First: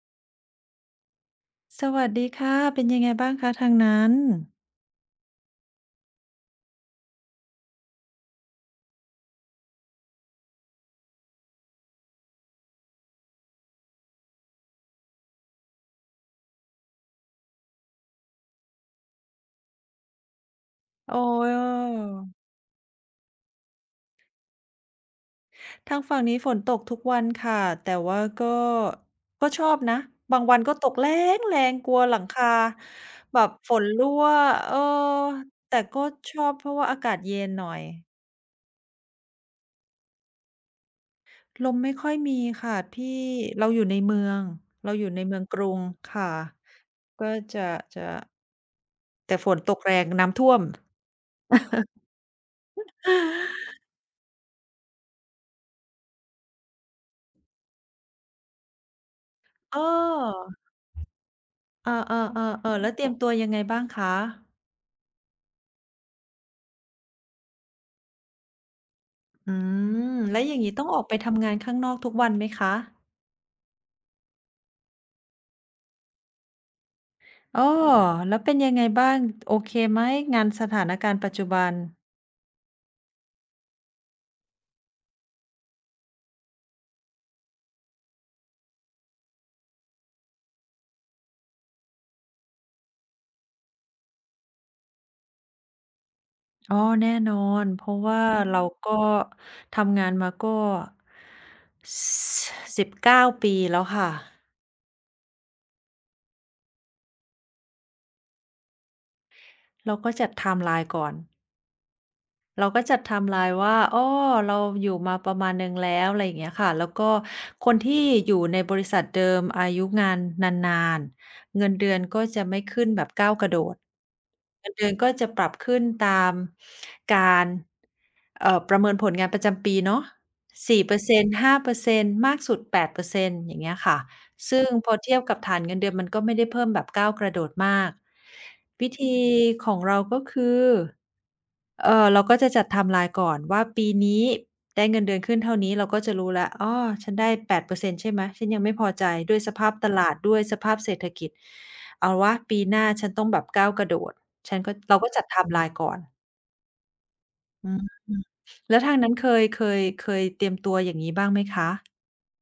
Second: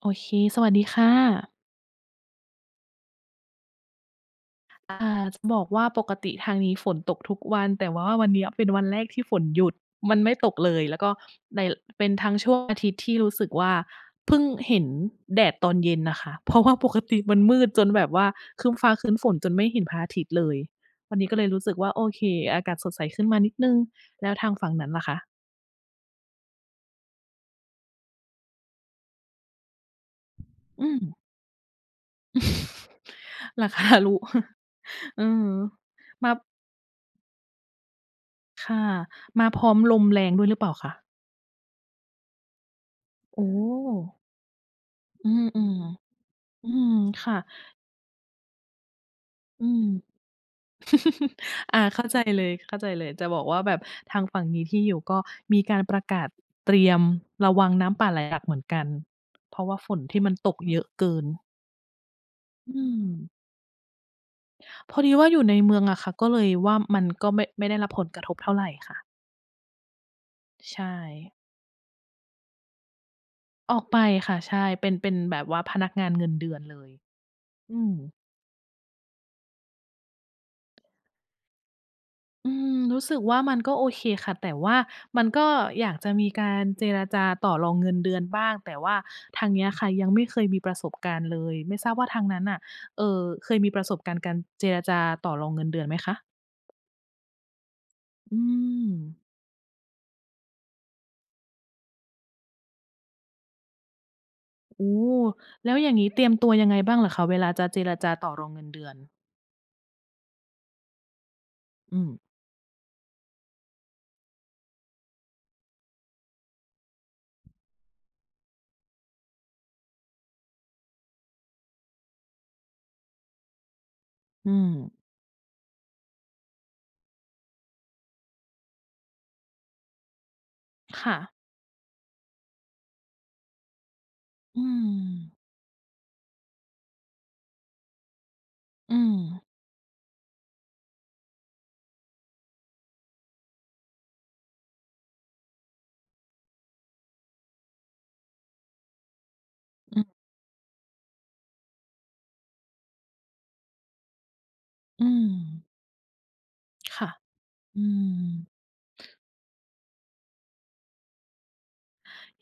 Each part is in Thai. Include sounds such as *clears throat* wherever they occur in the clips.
โอเคสวัสดีค่ะสวัสดีค่ะเป็นยังไงบ้างคะทางนั้นจะบอกว่าปกติทางนี้ฝนตกทุกวัน แต่ว่าวันเนี้ยเป็นวันแรกที่ฝนหยุด มันไม่ตกเลย แล้วก็ในเป็นทั้งช่วงอาทิตย์ที่รู้สึกว่าเพิ่งเห็นแดดตอนเย็นน่ะค่ะเพราะว่าปกติมันมืดจนแบบว่าครึ้มฟ้าครึ้มฝนจนไม่เห็นพระอาทิตย์เลยวัโอ้นนี้ก็เลยรู้สึกว่าโอเคยอากาศสดใสขึ้นมานิดหนึ่งแล้วทางฝั่งนั้นล่ะคะทางฝั่งนี้ฝนตกทุกวันค่ะแต่ว่าก็ชอบนะบางวันก็ตอืกม แล้งๆกลัวหลังคา *laughs* แบบราฝนคา *laughs* รั่รูวเออเอ *laughs* อแต่ก็มาชอบเพราะว่าอากาศเย็นหน่อยค่ะมาพร้อมลมแรงด้วยหรือเปล่าคะ ลมไม่ค่อยมีค่ะที่โอ้เราอยู่ในเมืองเราอยู่ในอืเมืมองกอืมรุงค่ะอืมก็ค่ะจะจะแต่ฝนอืตกม แรงน้ำท่วม *laughs* อาเข้าใจเลยเข้าใจเลยจะบอก *gasps* ว่าแบบทางฝั่งนี้ที่อยู่ก็มีการประกาศเตรียมระวังน้ำป่าไหลหลากเหมือนกันเพราะเอว่าฝนที่มันอตกเยอะเกินเออๆๆอืๆแล้วเตรียมตัวมยังไงบ้างคะ พอดีว่าอยู่ในเมืองอะค่ะก็เลยว่ามันก็ไม่ได้รับผลกระทบเท่าไหรค่ะอืมแล้วอย่างงี้ต้องใช่ออกไปทำงานข้างนอกทุกวันไหมคะออกไปค่ะใช่เป็นแบบว่าพนักงานเงินเดือนเลยอ้ออืม แล้วเป็นยังไงบ้างโอเคไหมงานสถานการณ์ปัจจุบันอืมรู้สึกว่ามันก็โอเคค่ะแต่ว่ามันก็อยากจะมีการเจรจาต่อรองเงินเดือนบ้างแต่ว่าทางเนี้ยค่ะยังไม่เคยมีประสบการณ์เลยไม่ทราบว่าทางนั้นน่ะเคยมีประสบการณ์การเจรจาต่อรองเงินเดือนไหมคะอ๋อแน่นอนเพราะว่าอืเราก็มทำงานมาก็19ปีแล้วค่ะโอ้แล้วอย่างงี้เตรียมตัวยังไงบ้างเหรอคะเวลาจะเจรจาต่อรองเงินเดือนเราก็จัดไทม์ไลน์ก่อน อืมเราก็จัดไทม์ไลน์ว่าอ้อเราอยู่มาประมาณหนึ่งแล้วอะไรอย่างเงี้ยค่ะแล้วก็คนที่อยู่ในบริษัทเดิมอายุงานนานๆ เงินเดือนก็จะไม่ขึ้นแบบก้าวกระโดด อืมเงินเดือนก็จะปรับขึ้นตามการประเมินผลงานประจำปีเนาะค่ะ4% 5%มากสุด8%อร์เซ็นต์อย่างเงี้ยค่ะ ซึ่อืงพมอเทียบกับฐานเงินเดือนมันก็ไม่ได้เพิ่มแบบก้าวกระโดดมากวิอืธีมของเราก็คือ เราก็จะจัดไทม์ไลน์ก่อนว่าปีนี้ได้เงินเดือนขึ้นเท่านี้เราก็จะรู้แล้วอ้อฉันได้8%ใช่ไหมฉันยังไม่พอใจด้วยสภาพตอือลาดด้วยสภาพเศรษฐกิจเอาวะปีหน้าฉันต้องแบบก้าวกระโดดฉันก็เราอืก็จัดมไทม์ไลน์ก่อนค่ะอืมอืม แล้วทางนั้นเคยเตรียมตัวอย่างงี้บ้างไหมคะ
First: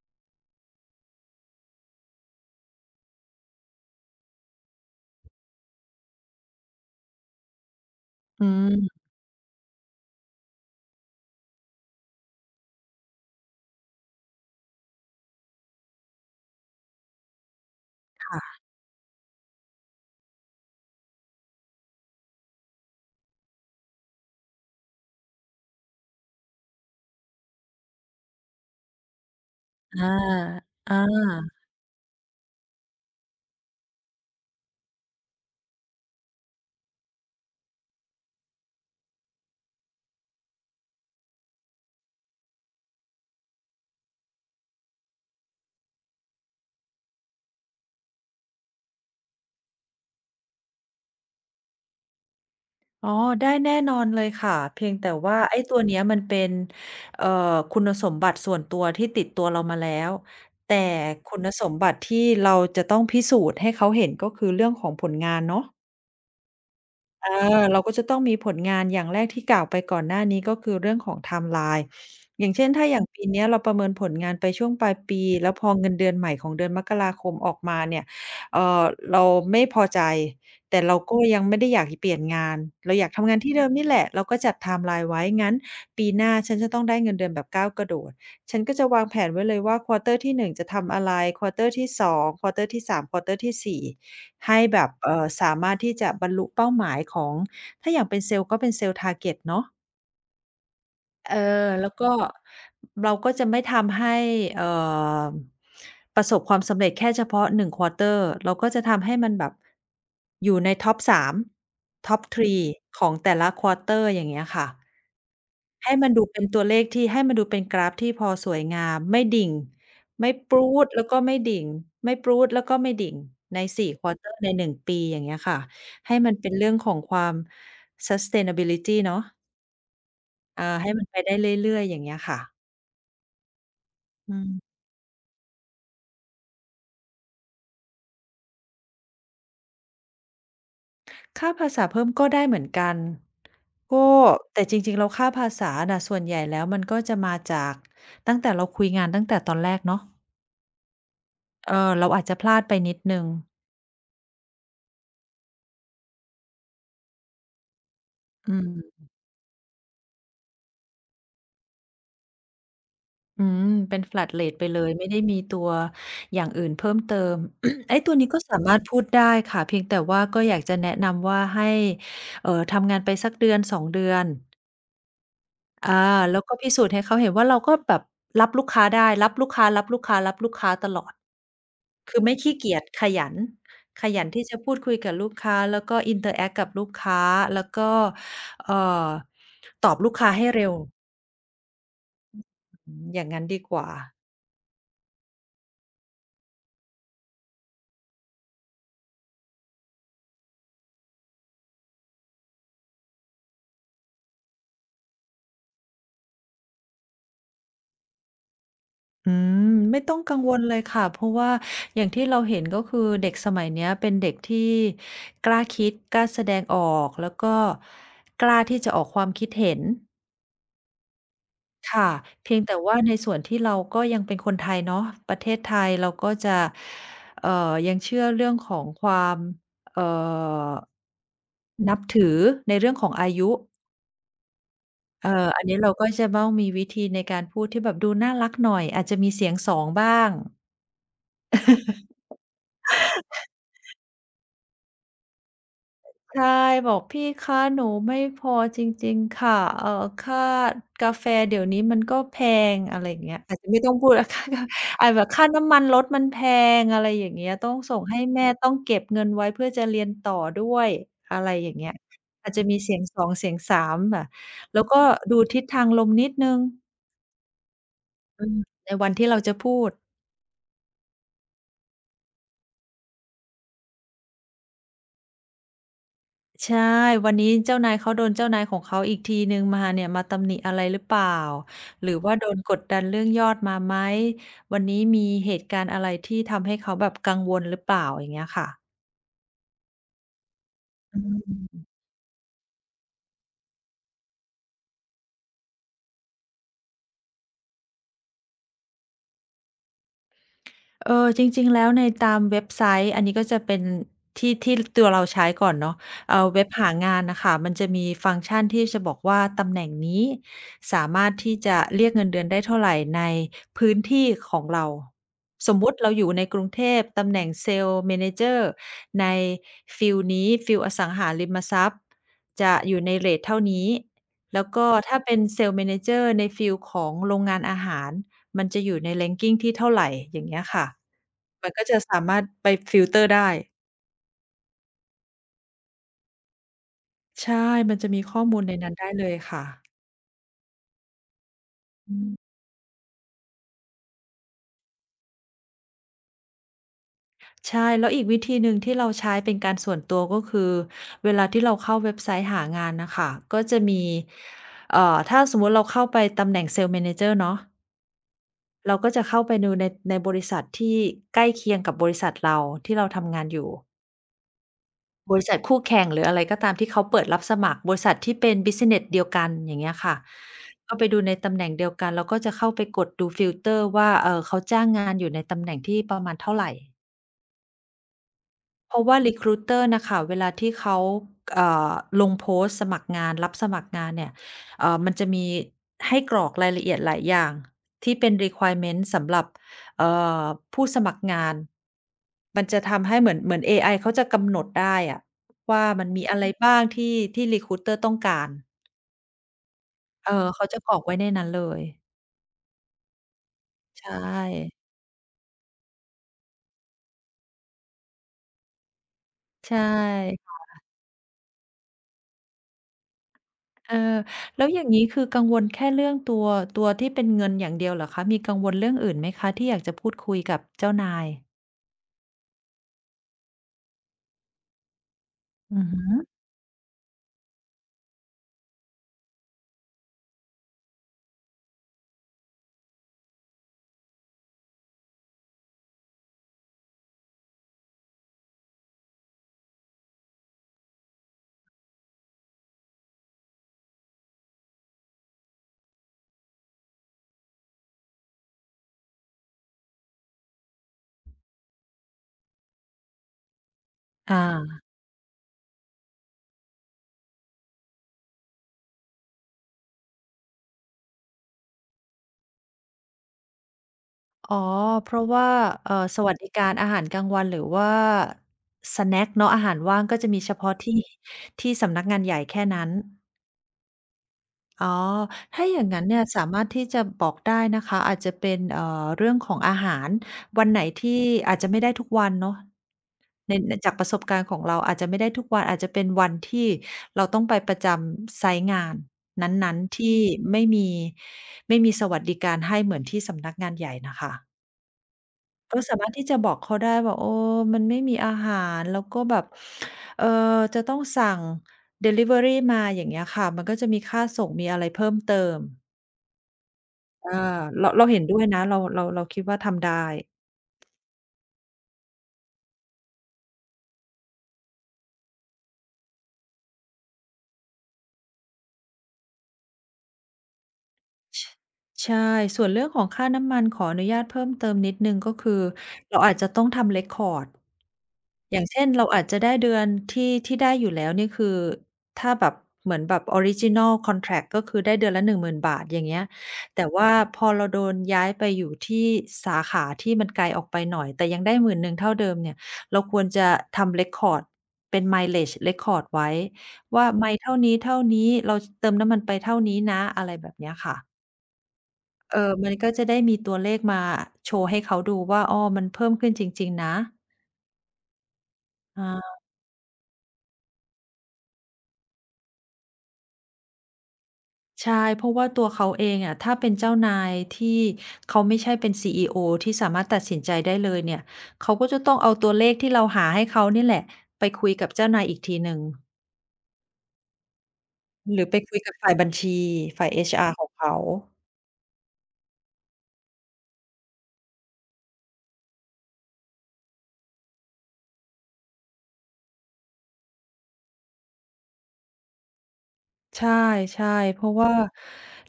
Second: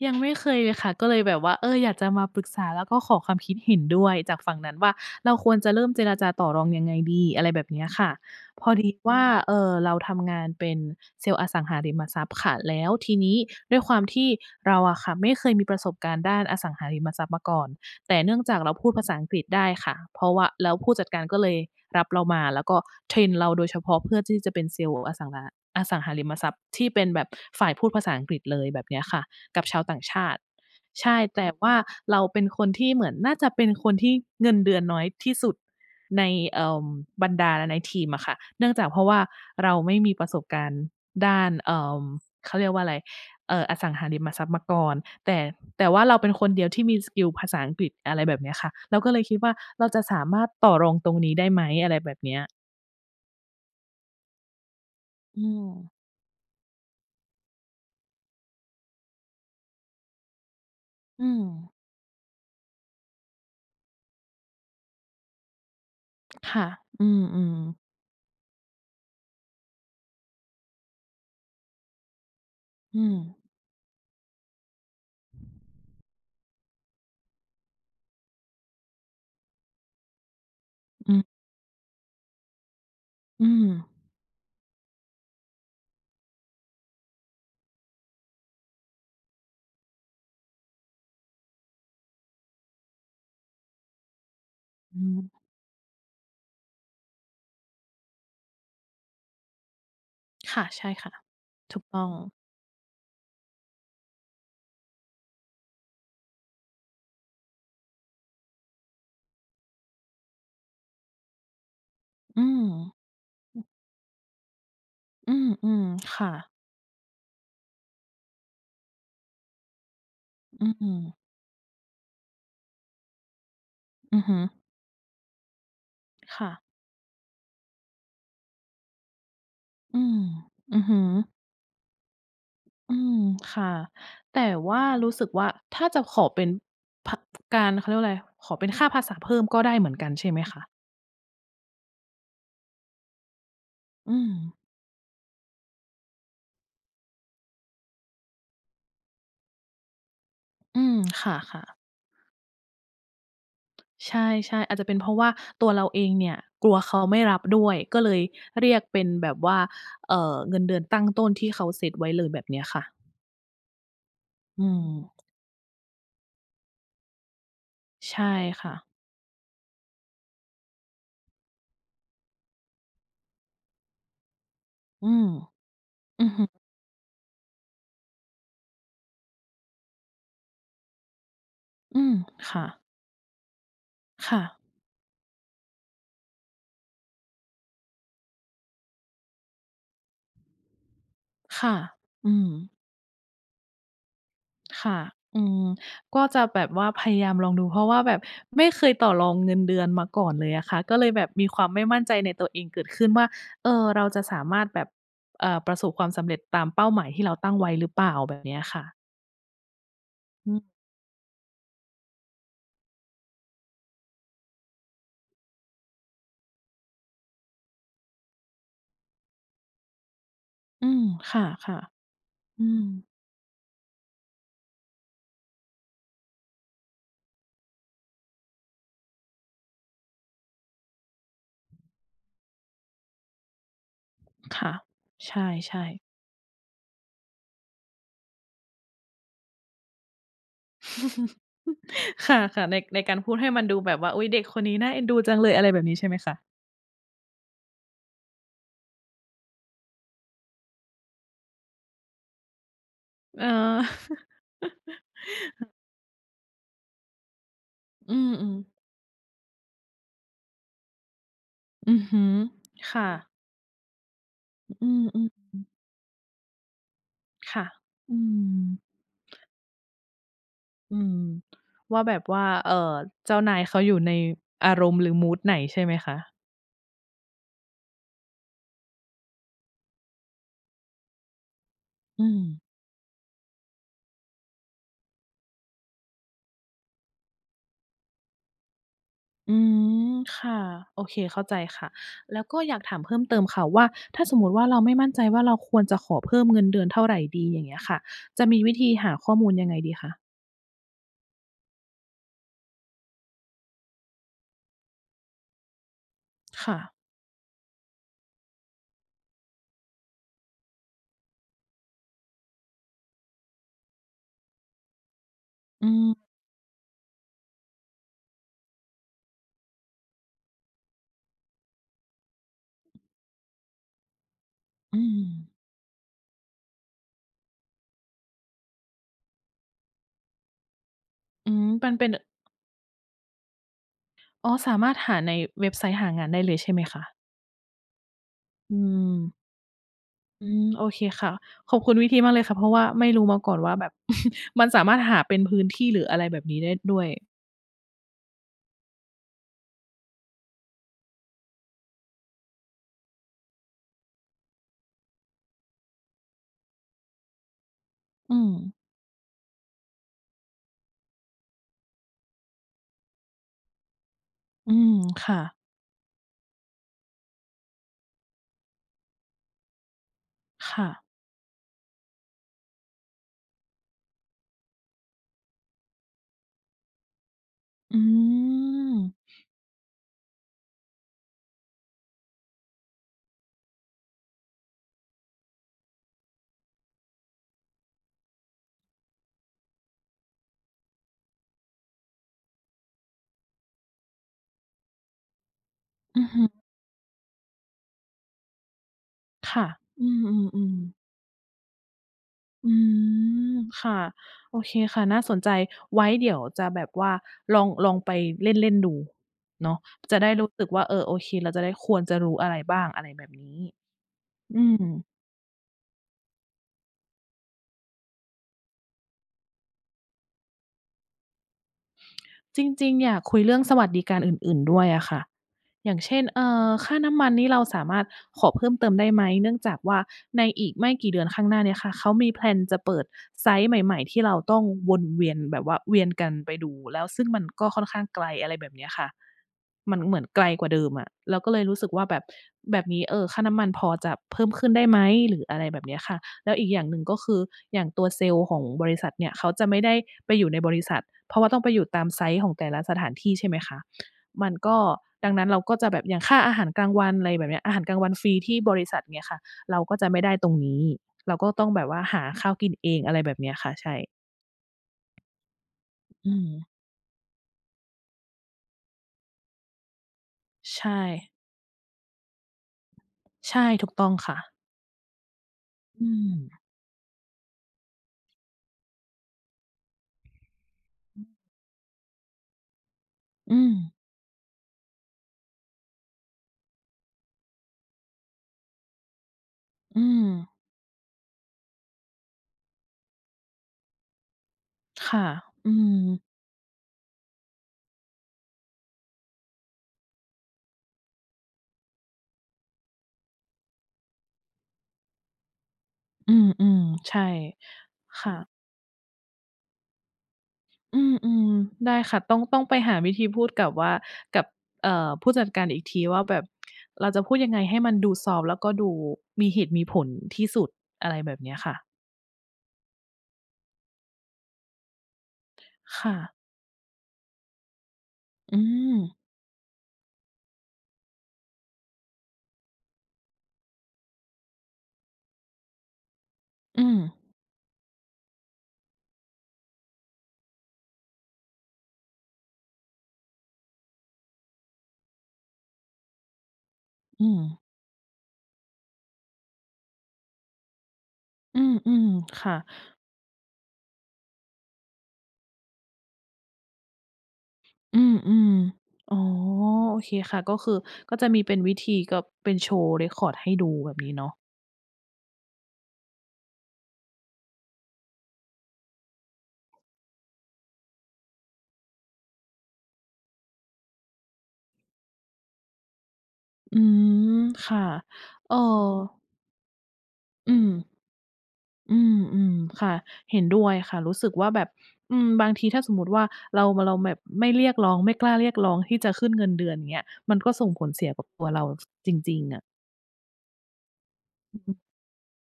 ยังไม่เคยเลยค่ะก็เลยแบบว่าเอออยากจะมาปรึกษาแล้วก็ขอความคิดเห็นด้วยจากฝั่งนั้นว่าเราควรจะเริ่มเจรจาต่อรองยังไงดีอะไรแบบเนี้ยค่ะอืพอดีมว่าเราทำงานเป็นเซลล์อสังหาริมทรัพย์ค่ะแล้วทีนี้ด้วยความที่เราอะค่ะไม่เคยมีประสบการณ์ด้านอสังหาริมทรัพย์มาก่อนแต่เนื่องจากค่ะเราพูดภาษาอังกฤษได้ค่ะเพราะว่าแล้วผู้จัดการก็เลยรับเรามาแล้วก็เทรนเราโดยเฉพาะเพื่อที่จะเป็นเซลล์อสังหาริมทรัพย์ที่เป็นแบบฝ่ายพูดภาษาอังกฤษเลยแบบเนี้ยค่ะ กับชาวต่างอาชาติอา ใช่แต่ว่าเราเป็นคนที่เหมือนน่าจะเป็นคนที่เงินเดือนน้อยที่สุดในเอ่อบรรดาในทีมอะค่ะเนื่องจากเพราะว่าเราไม่มีประสบการณ์ด้านเขาเรียกว่าอะไรอสังหาริมทรัพย์มาก่อนแต่แต่ว่าเราเป็นคนเดียวที่มีสกิลภาษาอังกฤษอะไรแบบเนี้ยค่ะเราก็เลยคิดว่าเราจะสามารถต่อรองตรงนี้ได้ไหมอะไรแบบเนี้ยอ๋อได้แน่นอนเลยค่ะเพียงแต่ว่าอืไอ้มตัวเนี้ยมันเป็นเอ่อคุณสมบัติส่วนตัวที่ติดตัวเรามาแล้วแต่อืคุมณสมบัติที่เราจะต้องพิสูจน์ให้เขาเห็นก็คือเรื่องของผลงานเนาะ ค่ะอือามเราก็ๆจะต้องมีผลงานอย่างแรกที่กล่าวไปก่อนหน้านี้ก็คือเรื่องของไทม์ไลน์อย่างเช่นถ้าออืย่างมปีเนี้ยเราประเมินผลงานไปช่วงปลายปีแล้วพอเงินเดือนใหม่ของเดือนมกราคมออกมาเนี่ยเอ่อเราไม่พอใจแต่เราอืก็มยังไม่ได้อยากจะเปลี่ยนงานเราอยากทำงานอืที่เดิมนี่แหมละเราก็จัดไทม์ไลน์ไว้งั้นปีหน้าฉันจะต้องได้เงินเดือนแบบก้าวกระโดดฉันก็จะวางแผนไว้เลยว่าควอเตอร์ที่หนึ่งจะทำอะไรควอเตอร์ที่สองควอเตอร์ที่สามควอเตอร์ที่สี่ ให้แบบอืม สามารถที่จะบรรลุเป้าหมายของถ้าอย่างเป็นเซลส์ก็เป็นเซลส์ target เนาะ ค่ะใช่ค่ะเออถูกแล้วต้องก็เราก็จะไม่ทำให้เอ่อประสบความสำเร็จแค่เฉพาะ1ควอเตอร์เราก็จะทำให้มันแบบอยู่ในท็อป3ท็อปอื3มของแต่ละควอเตอร์อย่างเงี้ยค่ะอืมอืมให้มันดูค่ะเป็นตัวเลขที่ให้มันดูเป็นกราฟที่พอสวยงามไม่ดิ่งไม่ปอืรู๊ดแล้วก็มไม่ดิ่งไม่ปรู๊ดแล้วก็ไม่ดิ่งใน4ควออือเตอฮึร์ใน1ปีอย่างเงี้ยค่ะให้มันค่ะเป็นเรื่องของความ sustainability เนาะ อืมเอออือให้ฮึมันไปได้เรื่อยๆอย่างเงี้ยค่ะอืมค่ะอืแต่ว่ามรู้สึกว่าถ้าจะขอเป็นพการเขาเรียกว่าอะไรขอเป็นค่าภาษาเพิ่มก็ได้เหมือนกันใช่ไหมคะค่าภาษาเพิ่มก็ได้เหมือนกันก็อืมแต่จริงๆแล้วค่าภาษาน่ะส่วนใหญ่แล้วมันก็จะมาจากตั้งแต่เราคุยงานตั้งแต่ตอนแรกเนาะอืมค่ะเออเราอาจจะพลาดไปนิดหนึ่งๆใช่ๆอาจจะเป็นเพราะว่าตัวเราเองเนี่ยกลัวเขาไม่รับด้วยก็เลยอืเรียกเป็มนแบบว่าเงินเดือนตั้งต้นที่เขาเซตไว้เลยแบบเนี้ยค่ะอืมเป็น flat rate ไปอืเลมยไม่ได้มีตัวอย่างอื่นเพิ่มเติม *clears throat* ไอ้ตัวนี้ใช่ก็สามาค่ะรถพูดได้ค่ะเพียงแต่ว่าก็อยากจะแนะนำว่าให้ทำงานไปสักเดือนสองเดือน อืม อาอือแล้วฮึก็พิสูจน์ให้เขาเห็นว่าเราก็แบบรับลูกค้าได้รับลูกค้าตลอดอืมคือไม่ขี้ค่ะเกียจขยันขยันค่ะที่จะพูดคุยกับลูกค้าแล้วก็อินเตอร์แอ็กต์กับลูกค้าแล้วก็เอ่อตอบลูกค้าให้เร็วค่ะอืมอืมอย่างงั้นดีกว่าค่ะอืมก็จะแบบว่าพยายามลองดูเพราะว่าแบบไม่เคยต่อรองเงินเดือนมาก่อนเลยอะค่ะก็เลยแบบมีความไม่มั่นใจในตัวเองเกิดขึ้นว่าเออเราจะสามารถแบบประสบความสำเร็จตามเป้าหมายที่เราตั้งไว้หรือเปล่าแบบเนี้ยค่ะอืมไม่ต้องกังวอืมลเลยค่ะเพราะว่าอย่างที่เราเห็นก็คือเด็กสมัยเนี้ยเป็นเด็กที่กล้าคิดกล้าแสดงออกแล้วก็กล้าที่จะออกความคิดเห็น อืมค่ะค่ะเพีๆยงอืแต่มว่าในส่วนที่เราก็ยังเป็นคนไทยเนาะประเทศไทยเราก็จะยังเชื่อเรื่องของความเอ่อนับถือในเรื่องของอายุค่ะใชอันนี้่เราๆ ก็จะต้องมีวิธีในการพูดที่แบบดูน่ารักหน่อยอาจจะมีเสียงสองบ้าง *laughs* ค่ะๆในการพูดให้มันดูแบบว่าอุ๊ยเด็กคนนี้น่าเอ็นดูจังเลยอะไรแบบนี้ใช่ไหมคะใช่บอกพี่คะหนูไม่พอจริงๆค่ะเอ่อค่ากาแฟเดี๋ยวนี้มันก็แพงอะไรอย่างเงี้ยเออาจจะไม่ต้องพูอ ด *laughs* ค่ากาแบบค่าน้ำมันรถมันแพงอะไรอย่างเงี้ยต้องส่งอืให้แม่มต้องๆเก็บเงินไว้เพื่อจะเรียนต่อด้วยอะไรอย่างเงี้ยอือฮึอาจจะมีเสียงค่ะ2เสียง3ค่ะแล้วอืก็มดูทิศทางๆลมนิดหนึ่งค่ะอือืมมในวันที่เราจะพูด อืมว่าแบบว่าเจ้านายเขาอยู่ในอารมณ์หรือมูดไหนใช่ไหมคะใช่ วันนี้เจ้านายเขาโดนเจ้านายของเขาอีกทีหนึ่งมาเนี่ยมาตำหนิอะไรหรือเปล่า หรืออืว่ามโดนกดดันเรื่องยอดมาไหม วันนี้มีเหตุการณ์อะไรที่ทำให้เขาแบบกังวลหรือเปล่าอย่างเงี้ยค่ะอืมค่ะโอเคอืเข้าใจม ค่ะ แล้วก็อยากถามเพิ่มเติมค่ะว่าถ้าสมมุติว่าเราไม่มั่นใจว่าเราควรจะขอเพิ่มเงินเดือนเท่าไรดีอย่างเงี้ยค่ะจะมีวิธีหาข้อมูลยังไงดีคะเออจริงๆแล้วในตามเว็บไซต์อันนี้ก็จะเป็นที่ที่ตัวเราใช้ก่อนเนาะเว็บค่ะหางานน่ะค่ะมันจะมีฟังก์ชันที่จะบอกว่าตำแหน่งนี้สามารถที่จะเรียกเงินเดือนได้เท่าไรในพื้นที่ของเราสมอืมุติเราอมยู่ในกรุงเทพตำแหน่งเซลส์ manager ในฟีลนี้ฟีลอสังหาริมทรัพย์จะอยู่ในเรตเท่านี้แล้วก็อืถ้ามเป็นเซลส์ manager ในฟีลของโรงงานอาหาร มันจะอยู่ใน ranking ที่เท่าไรอย่างเงี้ยค่ะ อืมมันก็มันจะเป็นสามารถไปฟิลเตอร์ได้ อ๋อสามารถหาในเว็บไซต์หางานได้เลยใช่ไหมคะใช่ มันจะมีข้อมูลในอืนั้นได้เลยม ค่ะอืมโอเคค่ะขอบคุณวิอืธีมากเลยมค่ะเพราะว่าไม่รู้มาก่อนว่าแบบ *laughs* มันสามารถหาเป็นพื้นที่หรืออะไรแบบนี้ได้ด้วยใช่ แล้วอีกวิธีหนึ่งที่เราใช้เป็นการส่วนตัวก็คือ เวลาที่เราเข้าเว็บไซต์หางานน่ะค่ะก็จะมีเอ่อถ้าสมมุติเราเข้าไปตำแหน่งเซล e ์ m ม n a เจอร์เนาะอืมเราก็จะเข้าไปดูในบริษัทที่ใกล้เคียงกับบริษัทเราที่เราทำงานอยู่ อืมบค่ะริษัทคู่แข่งหรืออะไรก็ตามที่เขาเปิดรับสมัครบริษัทที่เป็นบิซิเนสเดียวกันอย่างเงี้ยค่ะค่ะก็ไปดูในตำแหน่งเดียวกันเราก็จะเข้าไปกดดูฟิลเตอร์ว่าเขาจ้างงานอยู่ในตำแหน่งที่ประมาณเท่าไร อืเพมราะว่า recruiter น่ะค่ะเวลาที่เขาเอ่อลงโพสต์สมัครงานรับสมัครงานเนี่ยมันจะมีให้กรอกรายละเอียดหลายอย่างที่เป็น requirement สำหรับเอ่อผู้สมัครงานมันจะทำให้เหมือนเอไอเขาจะกำหนดได้อะว่ามันอืมีออะฮึไรบ้างที่ recruiter ต้องการค่ะอืมเออืมออืเขามจะกรอกไว้ในนั้นเลยอืมค่ะใช่โอเคค่ะน่าสนใจไว้เดี๋ยวจะแบบว่าลองไปเล่นเล่นดูใชเนาะจะได้รู้่ สึกว่าเออโอเคเราจะได้ควรจะรู้อะไรบ้างอะไรแบบนี้เอออืแล้วมอย่างงี้คือกังวลแค่เรื่องตัวที่เป็นเงินอย่างเดียวเหรอคะมีกังวลเรื่องอื่นไหมคะที่อยากจะพูดคุยกับเจ้านายจริงๆอยากคุยเรื่องสวัสดิการอื่นๆด้วยอะค่ะ อืออย่างฮึเช่นค่าน้ำมันนี่เราสามารถขอเพิ่มเติมได้ไหมเนื่องจากว่าในอีกไม่กี่เดือนข้างหน้าเนี่ยค่ะเขามีแพลนจะเปิดไซต์ใหม่ๆที่เราต้องวนเวียนแบบว่าเวียนกันไปดูแล้วซึ่งมันก็ค่อนข้างไกลอะไรแบบเนี้ยค่ะมันเหมือนไกลกว่าเดิมอะเราก็เลยรู้สึกว่าแบบนี้ค่าน้ำมันพอจะเพิ่มขึ้นได้ไหมหรืออะไรแบบเนี้ยค่ะแล้วอีกอย่างหนึ่งก็คืออย่างตัวเซลล์ของบริษัทเนี่ยเขาจะไม่ได้ไปอยู่ในบริษัทเพราะว่าต้องไปอยู่ตามไซต์ของแต่ละสถานที่ใช่ไหมคะ คมันก็่ะดังนั้นเราก็จะแบบอย่างค่าอาหารกลางวันอะไรแบบเนี้ยอาหารกลางวันฟรีที่บริษัทเงี้ยค่ะเราก็จะไม่ได้ตรงนี้เราก็ต้องแบบว่าหาข้าวกินเองอะไรแบบเนี้ยค่ะใช่อ๋อเพราะว่าสอืวัสมดิการอาหารกลางวันหรือว่าสแน็กเนาะอาหารว่างก็จะมีเฉพาะใชที่่ที่สำนักงานใหญ่แค่นั้นใช่ถูกต้องค่ะอ๋อถ้าอย่างงั้นอืเนี่ยมสามารถที่จะบอกได้นะคะอาจจะเป็นเรื่องของอาหารวันไหนที่อาจจะไม่ได้ทุกวันเนาะ ในอืมในจากประสบการณ์ของเราอาจจะไม่ได้ทุกวันอาจจะเป็นวันที่เราต้องไปประจำไซต์งานนั้นๆอืที่มไม่มีไม่มีสวัสดิการให้เหมือนที่สำนักงานใหญ่น่ะค่ะค่ะอืก็มสามารถที่จะบอกเขาได้ว่าเออมันไม่มีอาหารแล้วก็แบบเอ่อจะต้องสั่งดิลิเวอรีมาอย่างเงี้ยค่ะมันก็จะมีค่าส่งมีอะไรเพิ่มเติมอืมๆใช่อาเราเห็นด้วยค่ะ นะเราคิดว่าทำได้ อืมๆได้ค่ะต้องไปหาวิธีพูดกับว่ากับผู้จัดการอีกทีว่าแบบเราจะพูดยังไงให้มันดูซอฟต์แล้วก็ดูมีเหตุมีผลที่สุดอะไรแบบชเนี้ยค่ะใช่ ส่วนเรื่องของค่าน้ำมันขออนุญาตเพิ่มเติมนิดหนึ่งก็คือค่ะเราอาจจะต้องทำ record ออืย่างเช่นมเราอาจจะได้เดือนที่ได้อยู่แล้วเนี่ยคือถ้าแบบเหมือนแบบออริจินัลคอนแทรกต์ก็คือได้เดือนละ1000นบาทอย่างเงี้ยแต่อืมว่าพอเราโดนย้ายไปอยู่ที่สาขาที่มันไกลออกไปหน่อยแต่ยังได้หมืนหนึ่งเท่าเดิมเนี่ยเราควรจะทำ record เป็น mileage record ไว้ว่าไมอืล์มเท่านี้ๆเราเติมน้ำมันไปเท่านี้นะอะไรแบบเนี้ยค่ะ อืมเอๆอค่ะมันก็จะได้มีตัวเลขมาโชว์ให้เขาดูว่าอ้อมันเพิ่มขึ้นจริงๆนะอืมๆอ๋ออาโอเคค่ะก็คือก็จะมีเป็นวิธีก็เป็นโชว์เรคคอร์ดให้ดูแบบนี้เนาะใช่เพราะว่าตัวเขาเองอะถ้าเป็นเจ้านายที่เขาไม่ใช่เป็นซีอีโอที่สามารถตัดสินใจได้เลยเนี่ย เขาก็จะต้องเอาตัวเลขที่เราหาให้เขานี่แหละไปคุยกับเจ้านายอีกทีหนึ่งอืมค่ะหรือเอ่อไปคุยกับฝ่ายบัญชี ฝ่าย HR อืขอม งเขา อืมอืมค่ะเห็นด้วยค่ะรู้สึกว่าแบบอืมบางทีถ้าสมมุติว่าเราแบบไม่เรียกร้องไม่กล้าเรียกร้องที่จะขึ้นเงินเดือนอย่างเงี้ยมันก็ส่งผลเสียกับตัวเราจริงๆอะใช่ๆเพราะว่าอื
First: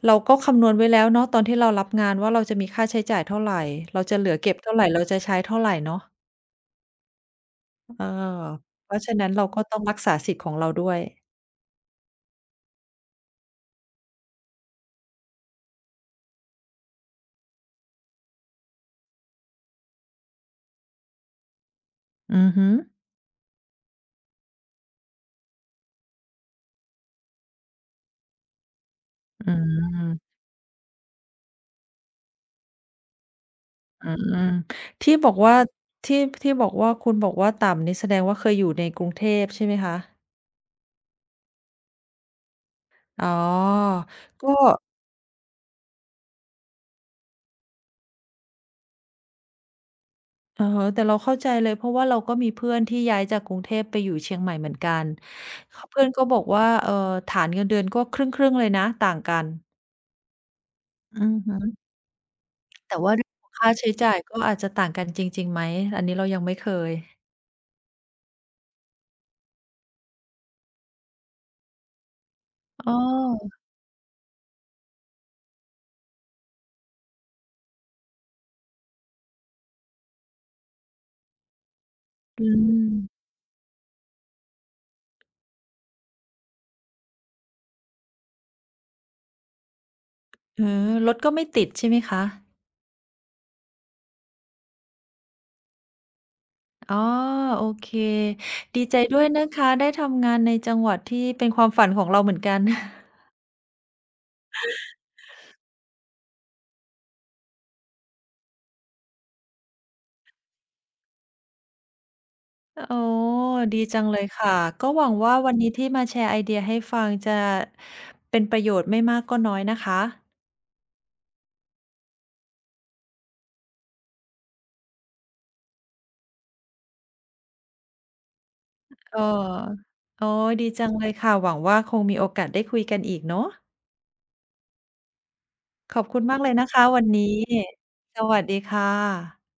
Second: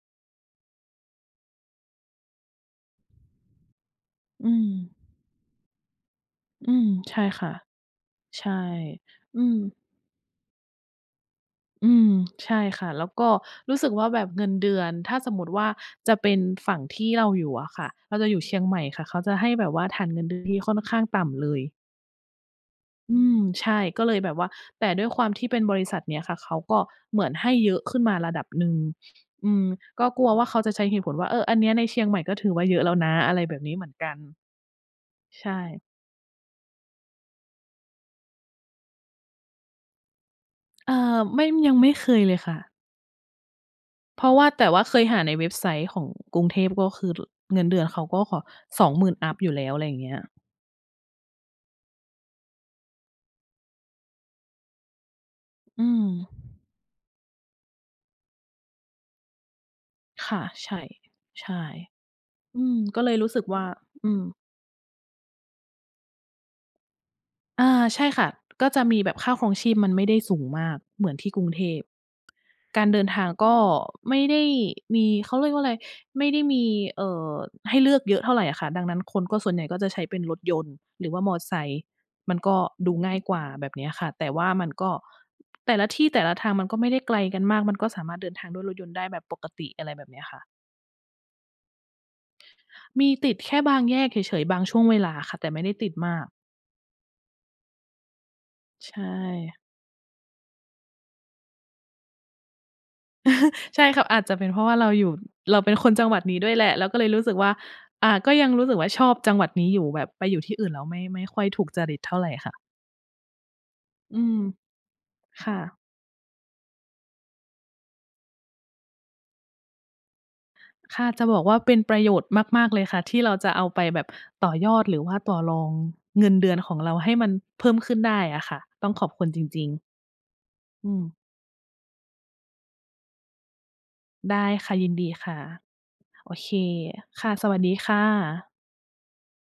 เราก็คำนวณไว้แล้วเนาะตอนที่เรารับงานว่าเราจะมีค่าใช้จ่ายเท่าไรเราจะเหลืออืเก็บมเท่าไรเราจะใช้เท่าไรเนาะ อืมใช่ค่ะเออใช่เพราะฉะนั้นอืเรามก็ต้องรักษาสิทธิ์ของเราด้วยอืมใช่ค่ะแล้วก็รู้สึกว่าแบบเงินเดือนถ้าสมมุติว่าจะเป็นฝั่งที่เราอยู่อะค่ะเราจะอยู่เชียงใหม่ค่ะเขาจะให้แบบว่าฐานเงินเดือนที่ค่อนข้างต่ำเลย อือฮึอืมใช่ก็เลยแบบว่าแต่ด้วยความที่เป็นบริษัทเนี้ยค่ะเขาก็เหมือนให้เยอะขึ้นมาระดับหนึ่งอือืมก็กลัวมว่าเขาจะใช้เหตุผลว่าเอออันเนี้ยในเชียงใหม่ก็ถือว่าเยอะแล้วนะอะไรแบบนี้เหมือนอืกันมที่บอกว่าใช่ที่ที่บอกว่าคุณบอกว่าต่ำนี่แสดงว่าเคยอยู่ในกรุงเทพใช่ไหมคะไม่ยังไม่เคยเลยค่ะอ๋อเพราะว่าก็แต่ว่าเคยหาในเว็บไซต์ของกรุงเทพก็คือเงินเดือนเขาก็ขอ20,000อัปอยู่แล้วอะไรอย่างเงี้ยอะฮะแต่เราเข้าใจเลยเพราะว่าเราก็มีเพื่อนที่ย้ายจากกรุงเทพไปอยู่เชียงใหม่เหมือนกันอืมเพื่อนก็บอกว่าฐานเงินเดือนก็ครึ่งๆเลยนะต่างกันค่ะใช่อือฮึใช่อืมแต่ก็เลว่ายเรื่รู้องสึกของว่าค่าใช้อืจ่ายมก็อาจจะต่างกันจริงๆไหมอันนี้เรายังไม่เคยอาใช่ค่ะก็จะมีแบบค่าครองชีพมันไม่ได้สูงมากเหมือนที่กรุงเทพ การอ้อเดินทางก็ไม่ได้มีเขาเรียกว่าอะไรไม่ได้มีเอ่อให้เลือกเยอะเท่าไรอะค่ะดังนั้นคนก็ส่วนใหญ่ก็จะใช้เป็นรถยนต์หรือว่ามอไซค์มันอืก็ดูง่ายม กว่าแบบเนี้ยค่ะแต่ว่ามันก็แต่ละที่แต่ละทางมันก็ไม่ได้ไกลกันมากมันก็สามารถเดินทางด้วยรถยนต์ได้แบบปกติอะไรแบบเนี้ยค่ะเออรถก็ไม่ติดใช่ไหมคะมีติดแค่บางแยกเฉยๆบางช่วงเวลาค่ะแต่ไม่ได้ติดมากอ๋อโอเคดีใชใจ่ ด้วยนะคะได้ทำงานในจังหวัดที่เป็นความฝันของเราเหมือนกัน *laughs* ใช่ครับอาจจะเป็นเพราะว่าเราอยู่เราเป็นคนจังหวัดนี้ด้วยแหละเราก็เลยรู้สึกว่าอ่าก็ยังรู้สึกว่าชอบจังหวัดนี้อยู่แบบไปอยู่ที่อื่นแล้วไม่ค่อยถูกจริตเท่าไรค่ะอ๋อดีจังเลอืยมค่ะ ก็หวังว่าวันค่ะนี้ที่มาแชร์ไอเดียให้ฟังจะเป็นประโยชน์ไม่มากก็น้อยนะคะค่ะจะบอกว่าเป็นประโยชน์มากๆเลยค่ะที่เราจะเอาไปแบบต่อยอดหรือว่าต่อรองเงินเดือนของเราให้มันเพิ่มขึ้นได้อะค่ะต้องขอบเคุณจริงๆอออ๋อดีจัอืงมเลยค่ะหวังว่าคงมีโอกาสได้คุยกันอีกเนาะได้ค่ะยินดีค่ะขอบคุณโอมากเลเคยนะคะวันค่ะนี้ สวัสดีค่ะสวัสดีค่ะ